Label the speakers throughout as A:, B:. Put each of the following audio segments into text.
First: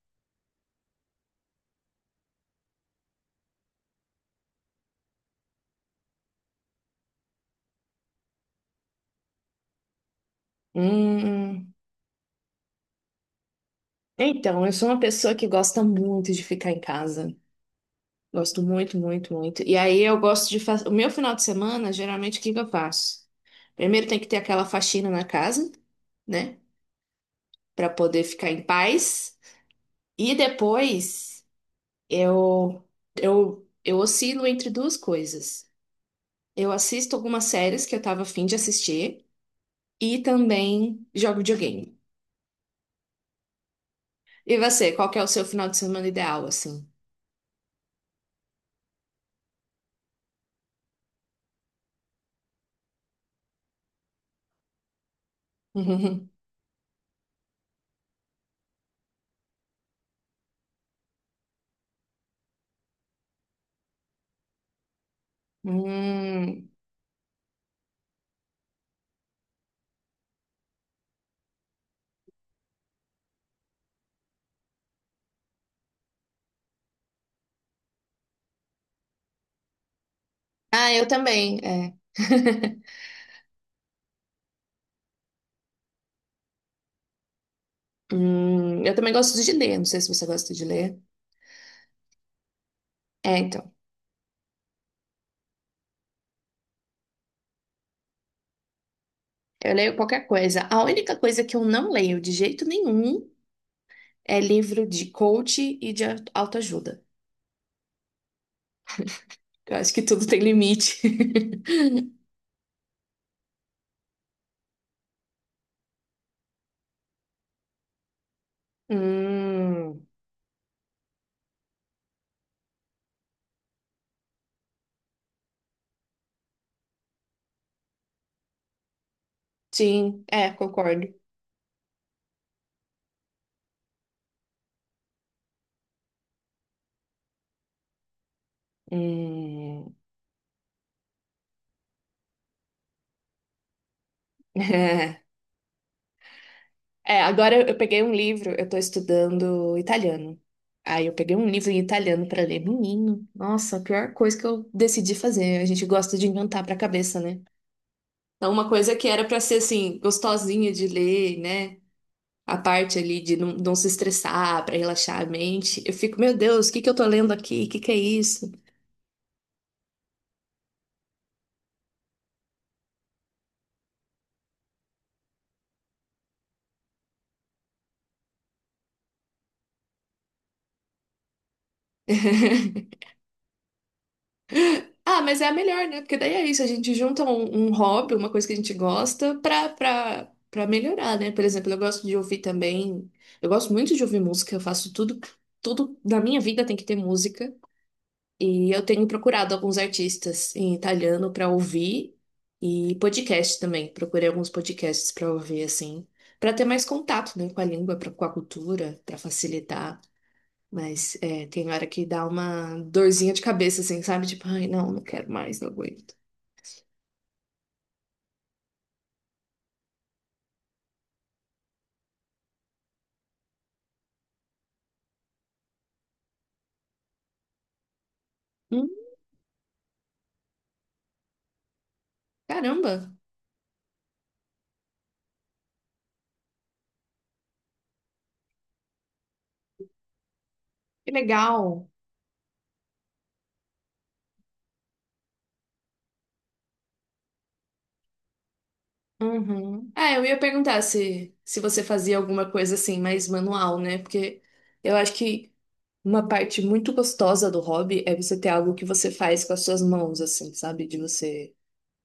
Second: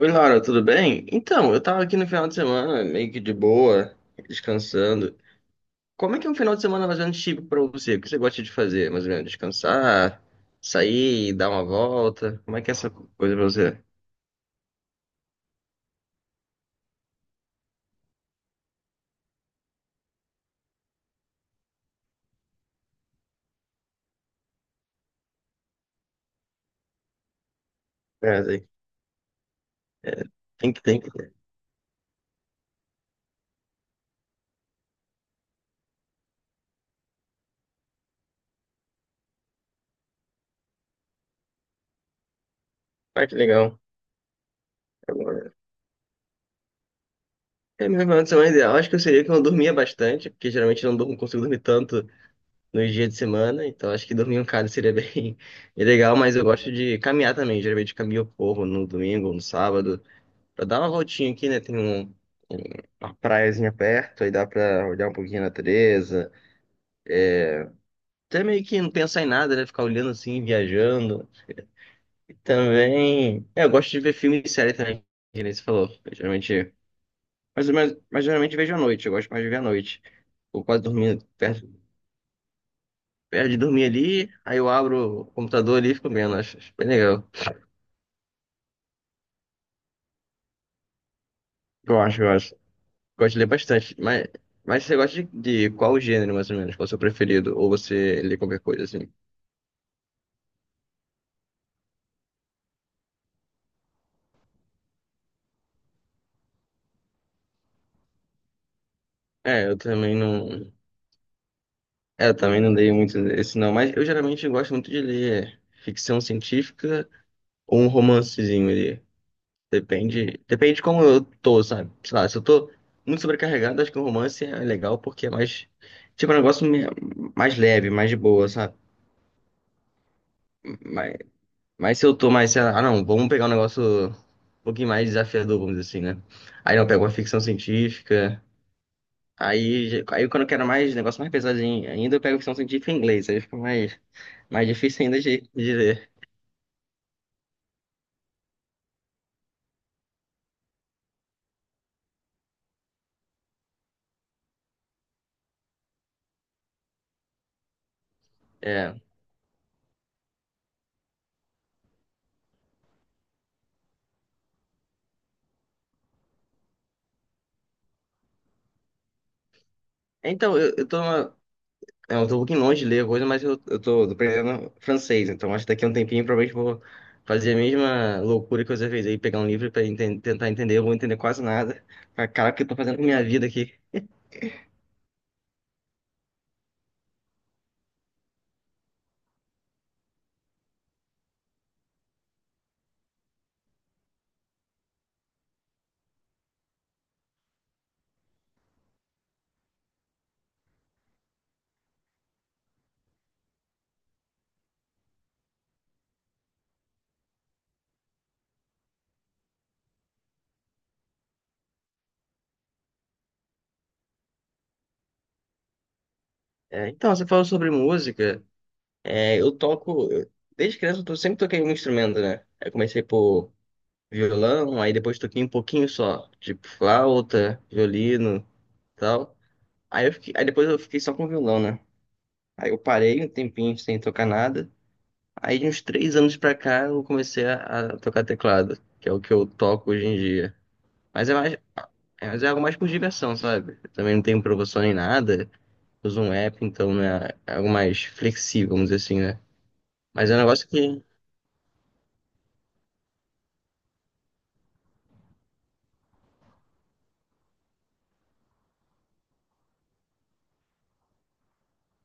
A: Oi, Laura, tudo bem? Então, eu tava aqui no final de semana, meio que de boa, descansando. Como é que é um final de semana mais ou menos típico pra você? O que você gosta de fazer? Mais ou menos descansar, sair, dar uma
B: Hum,
A: volta? Como é que é essa coisa pra você?
B: então, eu sou uma pessoa que gosta muito de ficar em casa. Gosto muito, muito, muito. E aí eu gosto de fazer. O meu final de semana, geralmente, o que que eu faço? Primeiro tem que ter aquela faxina na casa, né? Pra poder
A: É,
B: ficar em
A: tem,
B: paz.
A: é,
B: E
A: tem que.
B: depois eu, eu oscilo entre duas coisas. Eu assisto algumas séries que eu tava afim de assistir e também jogo videogame.
A: Ah, que legal.
B: E você, qual que é o seu
A: Agora,
B: final de semana ideal, assim?
A: é, meu final de semana ideal, acho que eu seria que eu dormia bastante, porque geralmente eu não durmo, consigo dormir tanto nos dias de semana, então acho que dormir um cara seria bem legal, mas eu gosto de caminhar também, geralmente eu caminho eu corro no domingo, ou no sábado. Pra dar uma voltinha aqui, né? Uma praiazinha perto, aí dá pra olhar um pouquinho a natureza.
B: Hum.
A: Até meio que não pensar em nada, né? Ficar olhando assim, viajando. E também. É, eu gosto de ver filme e série também, que nem você falou. Eu geralmente. Mas geralmente vejo à noite, eu gosto mais de ver à noite. Vou quase
B: Ah, eu
A: dormindo,
B: também,
A: perto,
B: é.
A: perto de dormir ali, aí eu abro o computador ali e fico vendo. Acho bem legal.
B: Eu também gosto de ler, não sei se você gosta de ler.
A: Eu acho, eu acho. Gosto
B: É,
A: de ler
B: então,
A: bastante. Mas você gosta de qual gênero, mais ou menos? Qual é o seu preferido? Ou você lê qualquer coisa assim?
B: eu leio qualquer coisa. A única coisa que eu não leio de jeito nenhum é livro de coach e de autoajuda.
A: É,
B: Eu
A: eu
B: acho que
A: também
B: tudo tem
A: não.
B: limite.
A: É, eu também não dei muito esse não, mas eu geralmente gosto muito de ler ficção científica ou um romancezinho ali.
B: Hum,
A: Depende de como eu tô, sabe? Sei lá, se eu tô muito sobrecarregado, acho que um romance é legal porque é mais, tipo, mais leve, mais de boa, sabe?
B: sim, é, concordo.
A: Mas, mas se eu tô mais, sei lá, ah não, vamos pegar um negócio um pouquinho mais desafiador, vamos dizer assim, né? Aí eu pego uma ficção científica,
B: Hum.
A: aí quando eu quero mais negócio mais pesadinho ainda, eu pego ficção científica em inglês, aí fica mais mais difícil ainda de ler.
B: É, agora eu peguei um livro, eu tô estudando italiano. Aí eu peguei um livro em italiano pra ler. Menino, nossa, a pior coisa que eu decidi fazer. A gente gosta de inventar pra cabeça, né? Então, uma
A: É.
B: coisa que era pra ser assim, gostosinha de ler, né? A parte ali de não, não se estressar, pra relaxar a mente. Eu fico, meu Deus, o que que eu tô lendo aqui? O que que é isso?
A: Então, é, eu, tô um pouquinho longe de ler a coisa, mas eu, eu tô aprendendo francês, então acho que daqui a um tempinho provavelmente vou fazer a mesma loucura que você fez aí, pegar um livro tentar entender, eu vou entender quase nada. Mas, caraca, o que eu tô fazendo com minha vida aqui?
B: Ah, mas é a melhor, né? Porque daí é isso, a gente junta um hobby, uma coisa que a gente gosta, pra melhorar, né? Por exemplo, eu gosto de ouvir também. Eu gosto muito de ouvir música, eu faço tudo, tudo na minha vida tem que ter música. E eu tenho procurado alguns artistas em italiano pra ouvir e podcast também. Procurei alguns podcasts pra ouvir, assim, pra ter mais contato, né, com a língua, pra, com a cultura, pra facilitar. Mas é, tem hora que dá uma dorzinha de cabeça, assim, sabe? Tipo, ai, não, não quero mais, não aguento.
A: É, então, você falou sobre música, é, desde criança sempre toquei um instrumento, né? Eu comecei por violão, aí depois toquei um pouquinho só, tipo flauta, violino,
B: Hum,
A: tal. Aí depois eu fiquei só com violão, né? Aí eu
B: caramba,
A: parei um tempinho sem tocar nada. Aí de uns 3 anos pra cá eu comecei a tocar teclado, que é o que eu toco hoje em dia.
B: que
A: Mas é mais,
B: legal.
A: é, mas é algo mais por diversão, sabe? Eu também não tenho professor nem nada, uso um app, então né, é algo mais flexível, vamos dizer assim, né?
B: Uhum. Ah, eu
A: Mas é
B: ia
A: um negócio
B: perguntar
A: que.
B: se, se você fazia alguma coisa assim, mais manual, né? Porque eu acho que uma parte muito gostosa do hobby é você ter algo que você faz com as suas mãos, assim, sabe? De você,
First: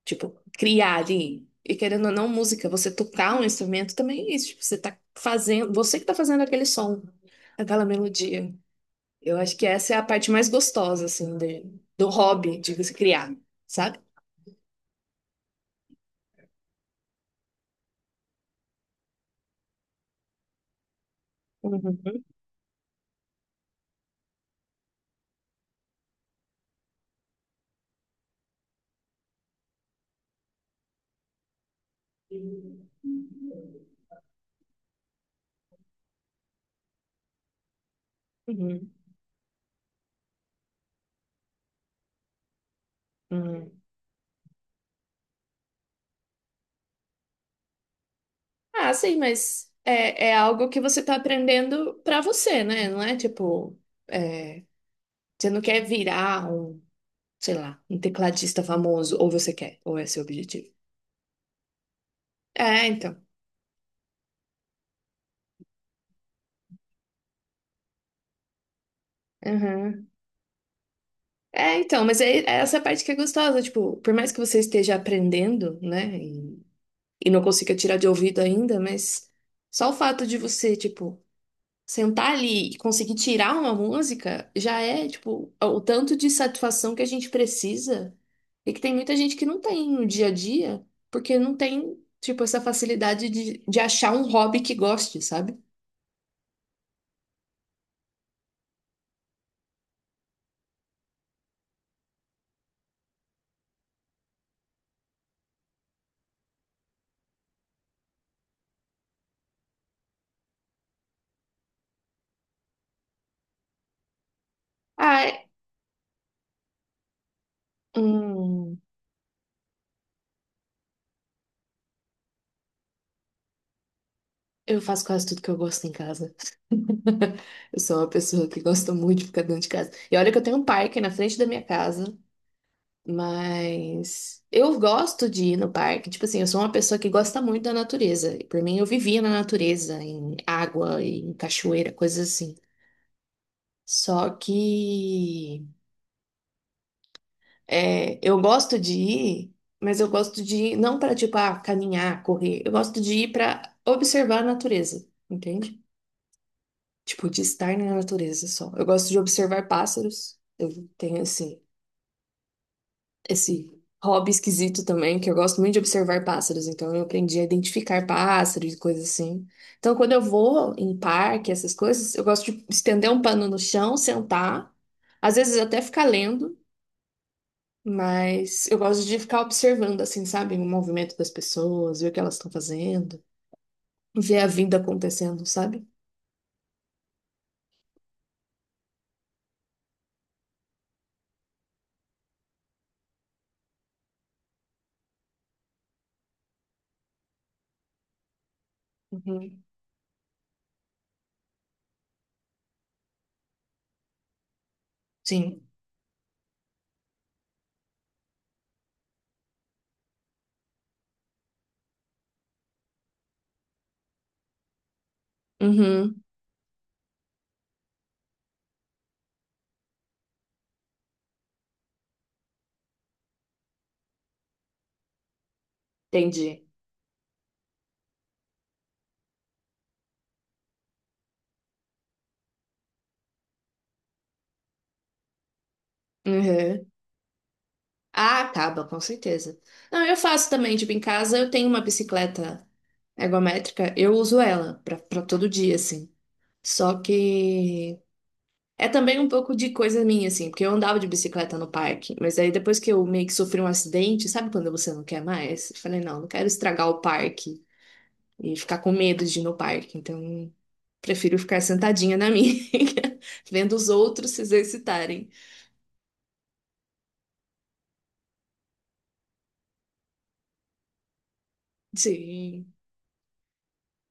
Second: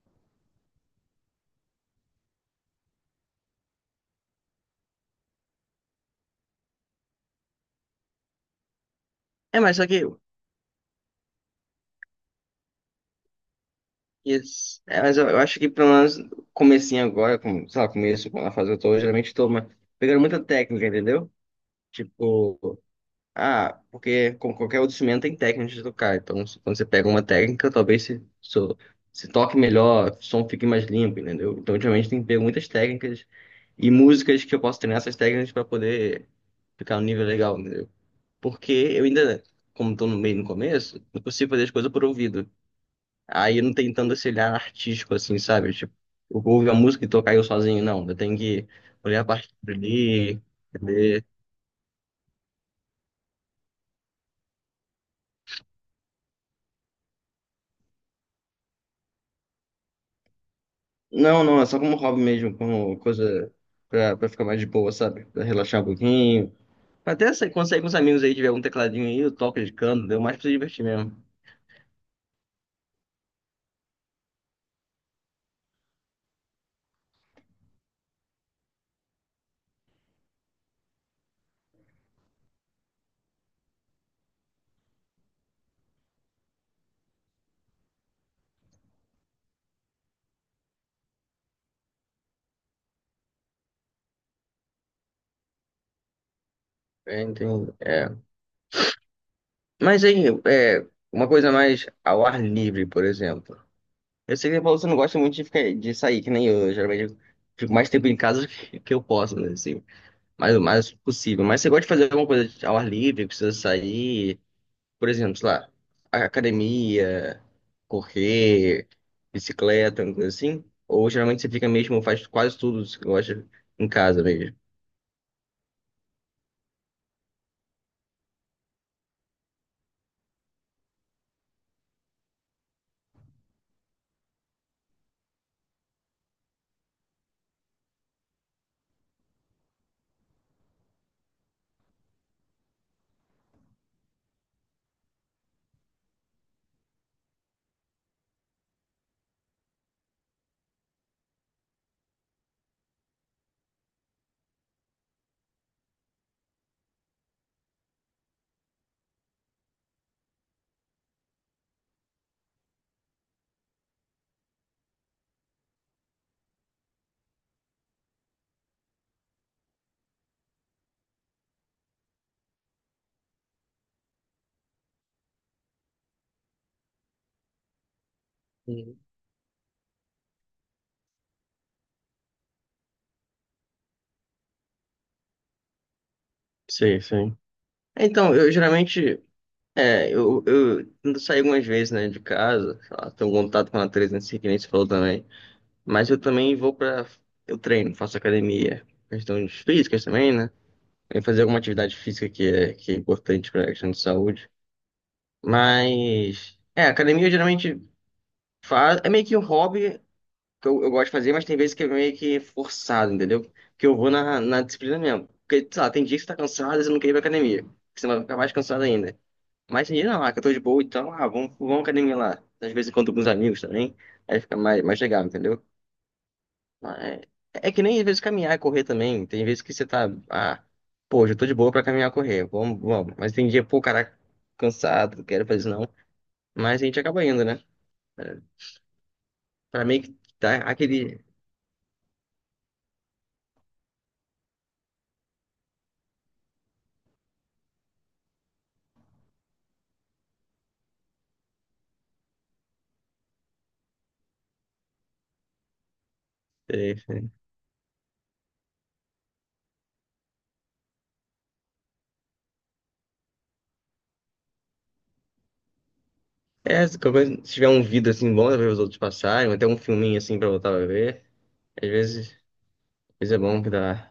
B: tipo, criar ali. E querendo ou não, música, você tocar um instrumento também é isso. Tipo, você tá fazendo, você que tá fazendo aquele som, aquela melodia. Eu acho
A: É,
B: que
A: mas só
B: essa é
A: que.
B: a parte mais gostosa, assim, de- do hobby, de se criar, sabe?
A: Isso. É, mas eu acho que pelo menos comecinho agora, com, sei lá, começo, na fase que eu tô, geralmente tô uma- pegando muita técnica, entendeu?
B: Uhum,
A: Tipo. Ah, porque como qualquer outro instrumento tem técnicas de tocar. Então, quando você pega uma técnica, talvez se toque melhor, o som fique mais limpo, entendeu? Então, ultimamente tem que pego muitas técnicas e músicas que eu posso treinar essas técnicas para poder ficar no nível legal, entendeu? Porque
B: uhum,
A: eu ainda, como tô no meio no começo, não consigo fazer as coisas por ouvido. Aí eu
B: uhum.
A: não tenho tanto esse olhar artístico assim, sabe? Tipo, eu vou ouvir a música e tocar eu sozinho, não. Eu tenho que
B: Ah, sim,
A: olhar a
B: mas
A: partitura
B: é, é
A: ali.
B: algo que você tá aprendendo pra você, né? Não é tipo, é, você não quer virar um, sei lá, um tecladista famoso, ou você quer, ou é seu objetivo.
A: Não, não, é só como hobby mesmo,
B: É,
A: como
B: então.
A: coisa pra, pra ficar mais de boa, sabe? Pra relaxar um pouquinho. Até se consegue com os amigos aí, tiver um tecladinho aí, eu toco de canto,
B: Uhum.
A: deu mais pra se divertir mesmo.
B: É, então, mas é, é essa parte que é gostosa, tipo, por mais que você esteja aprendendo, né, e não consiga tirar de ouvido ainda, mas só o fato de você, tipo, sentar ali e conseguir tirar uma música já é, tipo, o tanto de satisfação que a gente precisa e que tem muita gente que não tem no dia a dia, porque não tem, tipo, essa facilidade de, achar um hobby que goste, sabe?
A: É, entendo. É. Mas aí, é, uma coisa mais ao ar livre, por exemplo. Eu sei que você não gosta muito de, ficar, de sair, que nem eu. Eu geralmente fico mais tempo em casa que eu posso, né? Assim, mais o mais possível. Mas você gosta de fazer alguma coisa ao ar livre, precisa sair. Por
B: Ah,
A: exemplo, sei lá, academia,
B: hum,
A: correr, bicicleta, uma coisa assim? Ou geralmente você fica mesmo, faz quase tudo que você gosta em casa mesmo?
B: eu faço quase tudo que eu gosto em casa. Eu sou uma pessoa que gosta muito de ficar dentro de casa. E olha que eu tenho um parque na frente da minha casa. Mas eu gosto de ir no parque. Tipo assim, eu sou uma pessoa que gosta muito da natureza. E por mim, eu vivia na natureza, em água, em cachoeira, coisas assim. Só que é, eu gosto de ir, mas eu gosto de ir não para, tipo, ah, caminhar, correr. Eu gosto de ir para observar a natureza, entende? Tipo, de estar na natureza só. Eu gosto de observar pássaros. Eu tenho, assim, esse hobby esquisito também, que eu gosto muito de observar pássaros, então eu aprendi a identificar pássaros e coisas assim. Então, quando eu vou em parque, essas coisas, eu gosto de estender um pano no chão, sentar, às vezes até ficar lendo, mas eu
A: Uhum.
B: gosto de ficar observando, assim, sabe, o movimento das pessoas, ver o que elas estão fazendo, ver a vida acontecendo, sabe?
A: Sei, sei. Então, eu geralmente, é, eu tento sair algumas vezes, né, de casa, sei lá, tenho um contato com a natureza, assim, que nem você falou também, mas eu também vou pra, eu treino, faço academia, questões
B: Uhum.
A: físicas também, né, e fazer alguma atividade física que é importante pra questão de saúde,
B: Sim.
A: mas, é, academia eu geralmente Fa- é meio que um hobby que eu gosto de fazer, mas tem vezes que é meio que forçado, entendeu? Que eu vou na disciplina mesmo. Porque, sei lá, tem dia
B: Uhum.
A: que você tá cansado e você não quer ir pra academia. Porque você vai ficar mais cansado ainda. Mas tem dia não, ah, que eu tô de boa, então, ah, vamos, vamos à academia lá. Às vezes encontro com os amigos também, aí fica mais, mais legal, entendeu?
B: Entendi.
A: Mas é que nem às vezes caminhar e correr também. Tem vezes que você tá, ah, pô, hoje eu tô de boa pra caminhar e correr, vamos, vamos. Mas tem dia, pô, caraca, cansado, não quero fazer isso não. Mas a
B: Uhum.
A: gente acaba indo, né? Pra
B: Ah, acaba, com certeza.
A: pra meio
B: Não,
A: que
B: eu faço
A: dar
B: também, tipo, em
A: aquele.
B: casa eu tenho uma bicicleta ergométrica, eu uso ela pra, pra todo dia, assim. Só que é também um pouco de coisa minha, assim, porque eu andava de bicicleta no parque, mas aí depois que eu meio que sofri um acidente, sabe quando você não quer mais? Eu falei, não, não quero estragar
A: É,
B: o parque e ficar com medo de ir no parque, então prefiro ficar sentadinha na minha, vendo os outros se exercitarem.
A: É, se qualquer coisa- se tiver um vídeo assim bom, dá pra ver os outros passarem, até um filminho assim pra voltar a ver. Às vezes,
B: Sim.
A: às vezes é bom que dá,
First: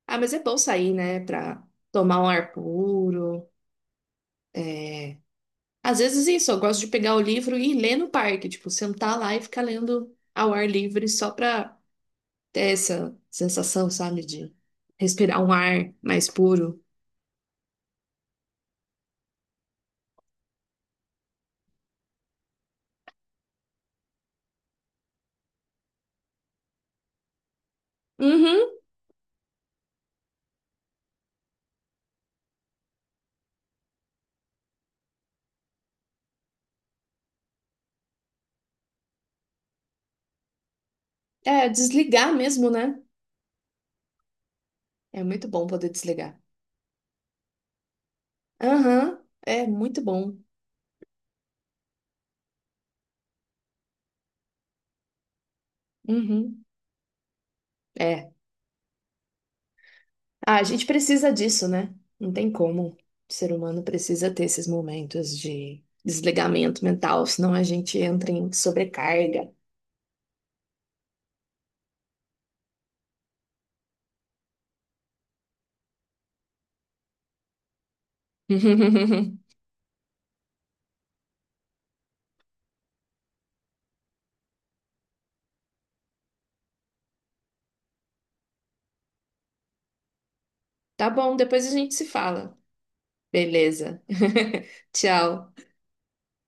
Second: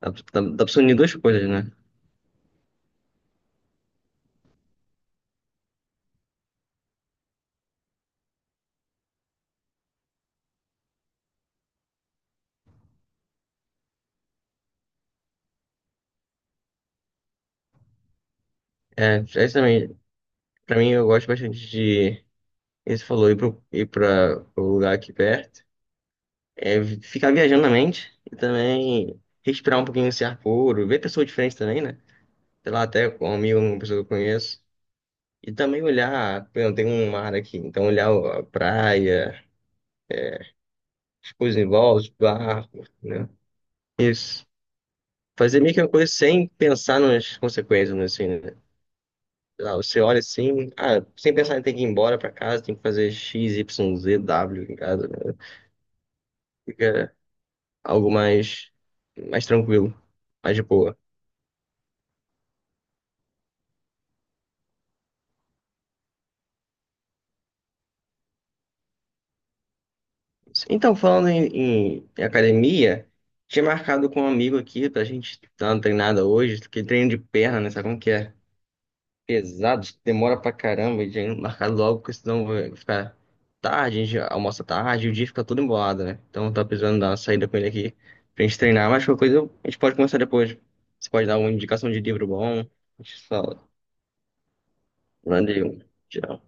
A: dá,
B: Ah, mas é
A: dá,
B: bom
A: dá pra
B: sair,
A: unir duas
B: né,
A: coisas,
B: pra
A: né?
B: tomar um ar puro. É, às vezes isso, eu gosto de pegar o livro e ler no parque, tipo, sentar lá e ficar lendo ao ar livre só pra ter essa sensação, sabe, de respirar um ar mais puro.
A: É, é isso também, pra mim eu gosto bastante de, esse falou, ir, pro, ir pra o lugar aqui perto, ficar viajando na mente e
B: Uhum,
A: também respirar um pouquinho esse ar puro, ver pessoas diferentes também, né? Sei lá, até com um amigo, uma pessoa que eu conheço. E também olhar, por exemplo, tem um mar aqui, então olhar a praia, as coisas em
B: é,
A: volta, os
B: desligar mesmo,
A: barcos,
B: né?
A: né? Isso.
B: É muito
A: Fazer
B: bom
A: meio que uma
B: poder
A: coisa
B: desligar.
A: sem pensar nas consequências, né, assim, né?
B: Aham, é
A: Sei lá,
B: muito
A: você olha
B: bom.
A: assim, ah, sem pensar em ter que ir embora pra casa, tem que fazer X, Y, Z, W em casa, né?
B: Uhum,
A: Fica algo
B: é.
A: mais, mais tranquilo, mais
B: Ah, a
A: de
B: gente
A: boa.
B: precisa disso, né? Não tem como. O ser humano precisa ter esses momentos de desligamento mental, senão a gente entra em sobrecarga.
A: Então, falando em, em academia, tinha marcado com um amigo aqui pra gente dar uma treinada hoje, que treino de perna, né? Sabe como que é? Pesados, demora pra caramba, e já marcar logo, porque senão vai ficar tarde, a gente almoça tarde, e o dia fica todo embolado, né? Então tá precisando dar uma saída com ele aqui pra gente treinar, mas qualquer coisa a gente pode começar depois.
B: Tá
A: Você pode
B: bom,
A: dar uma
B: depois a
A: indicação
B: gente
A: de
B: se
A: livro
B: fala.
A: bom, a gente fala.
B: Beleza. Tchau.
A: Valeu, tchau.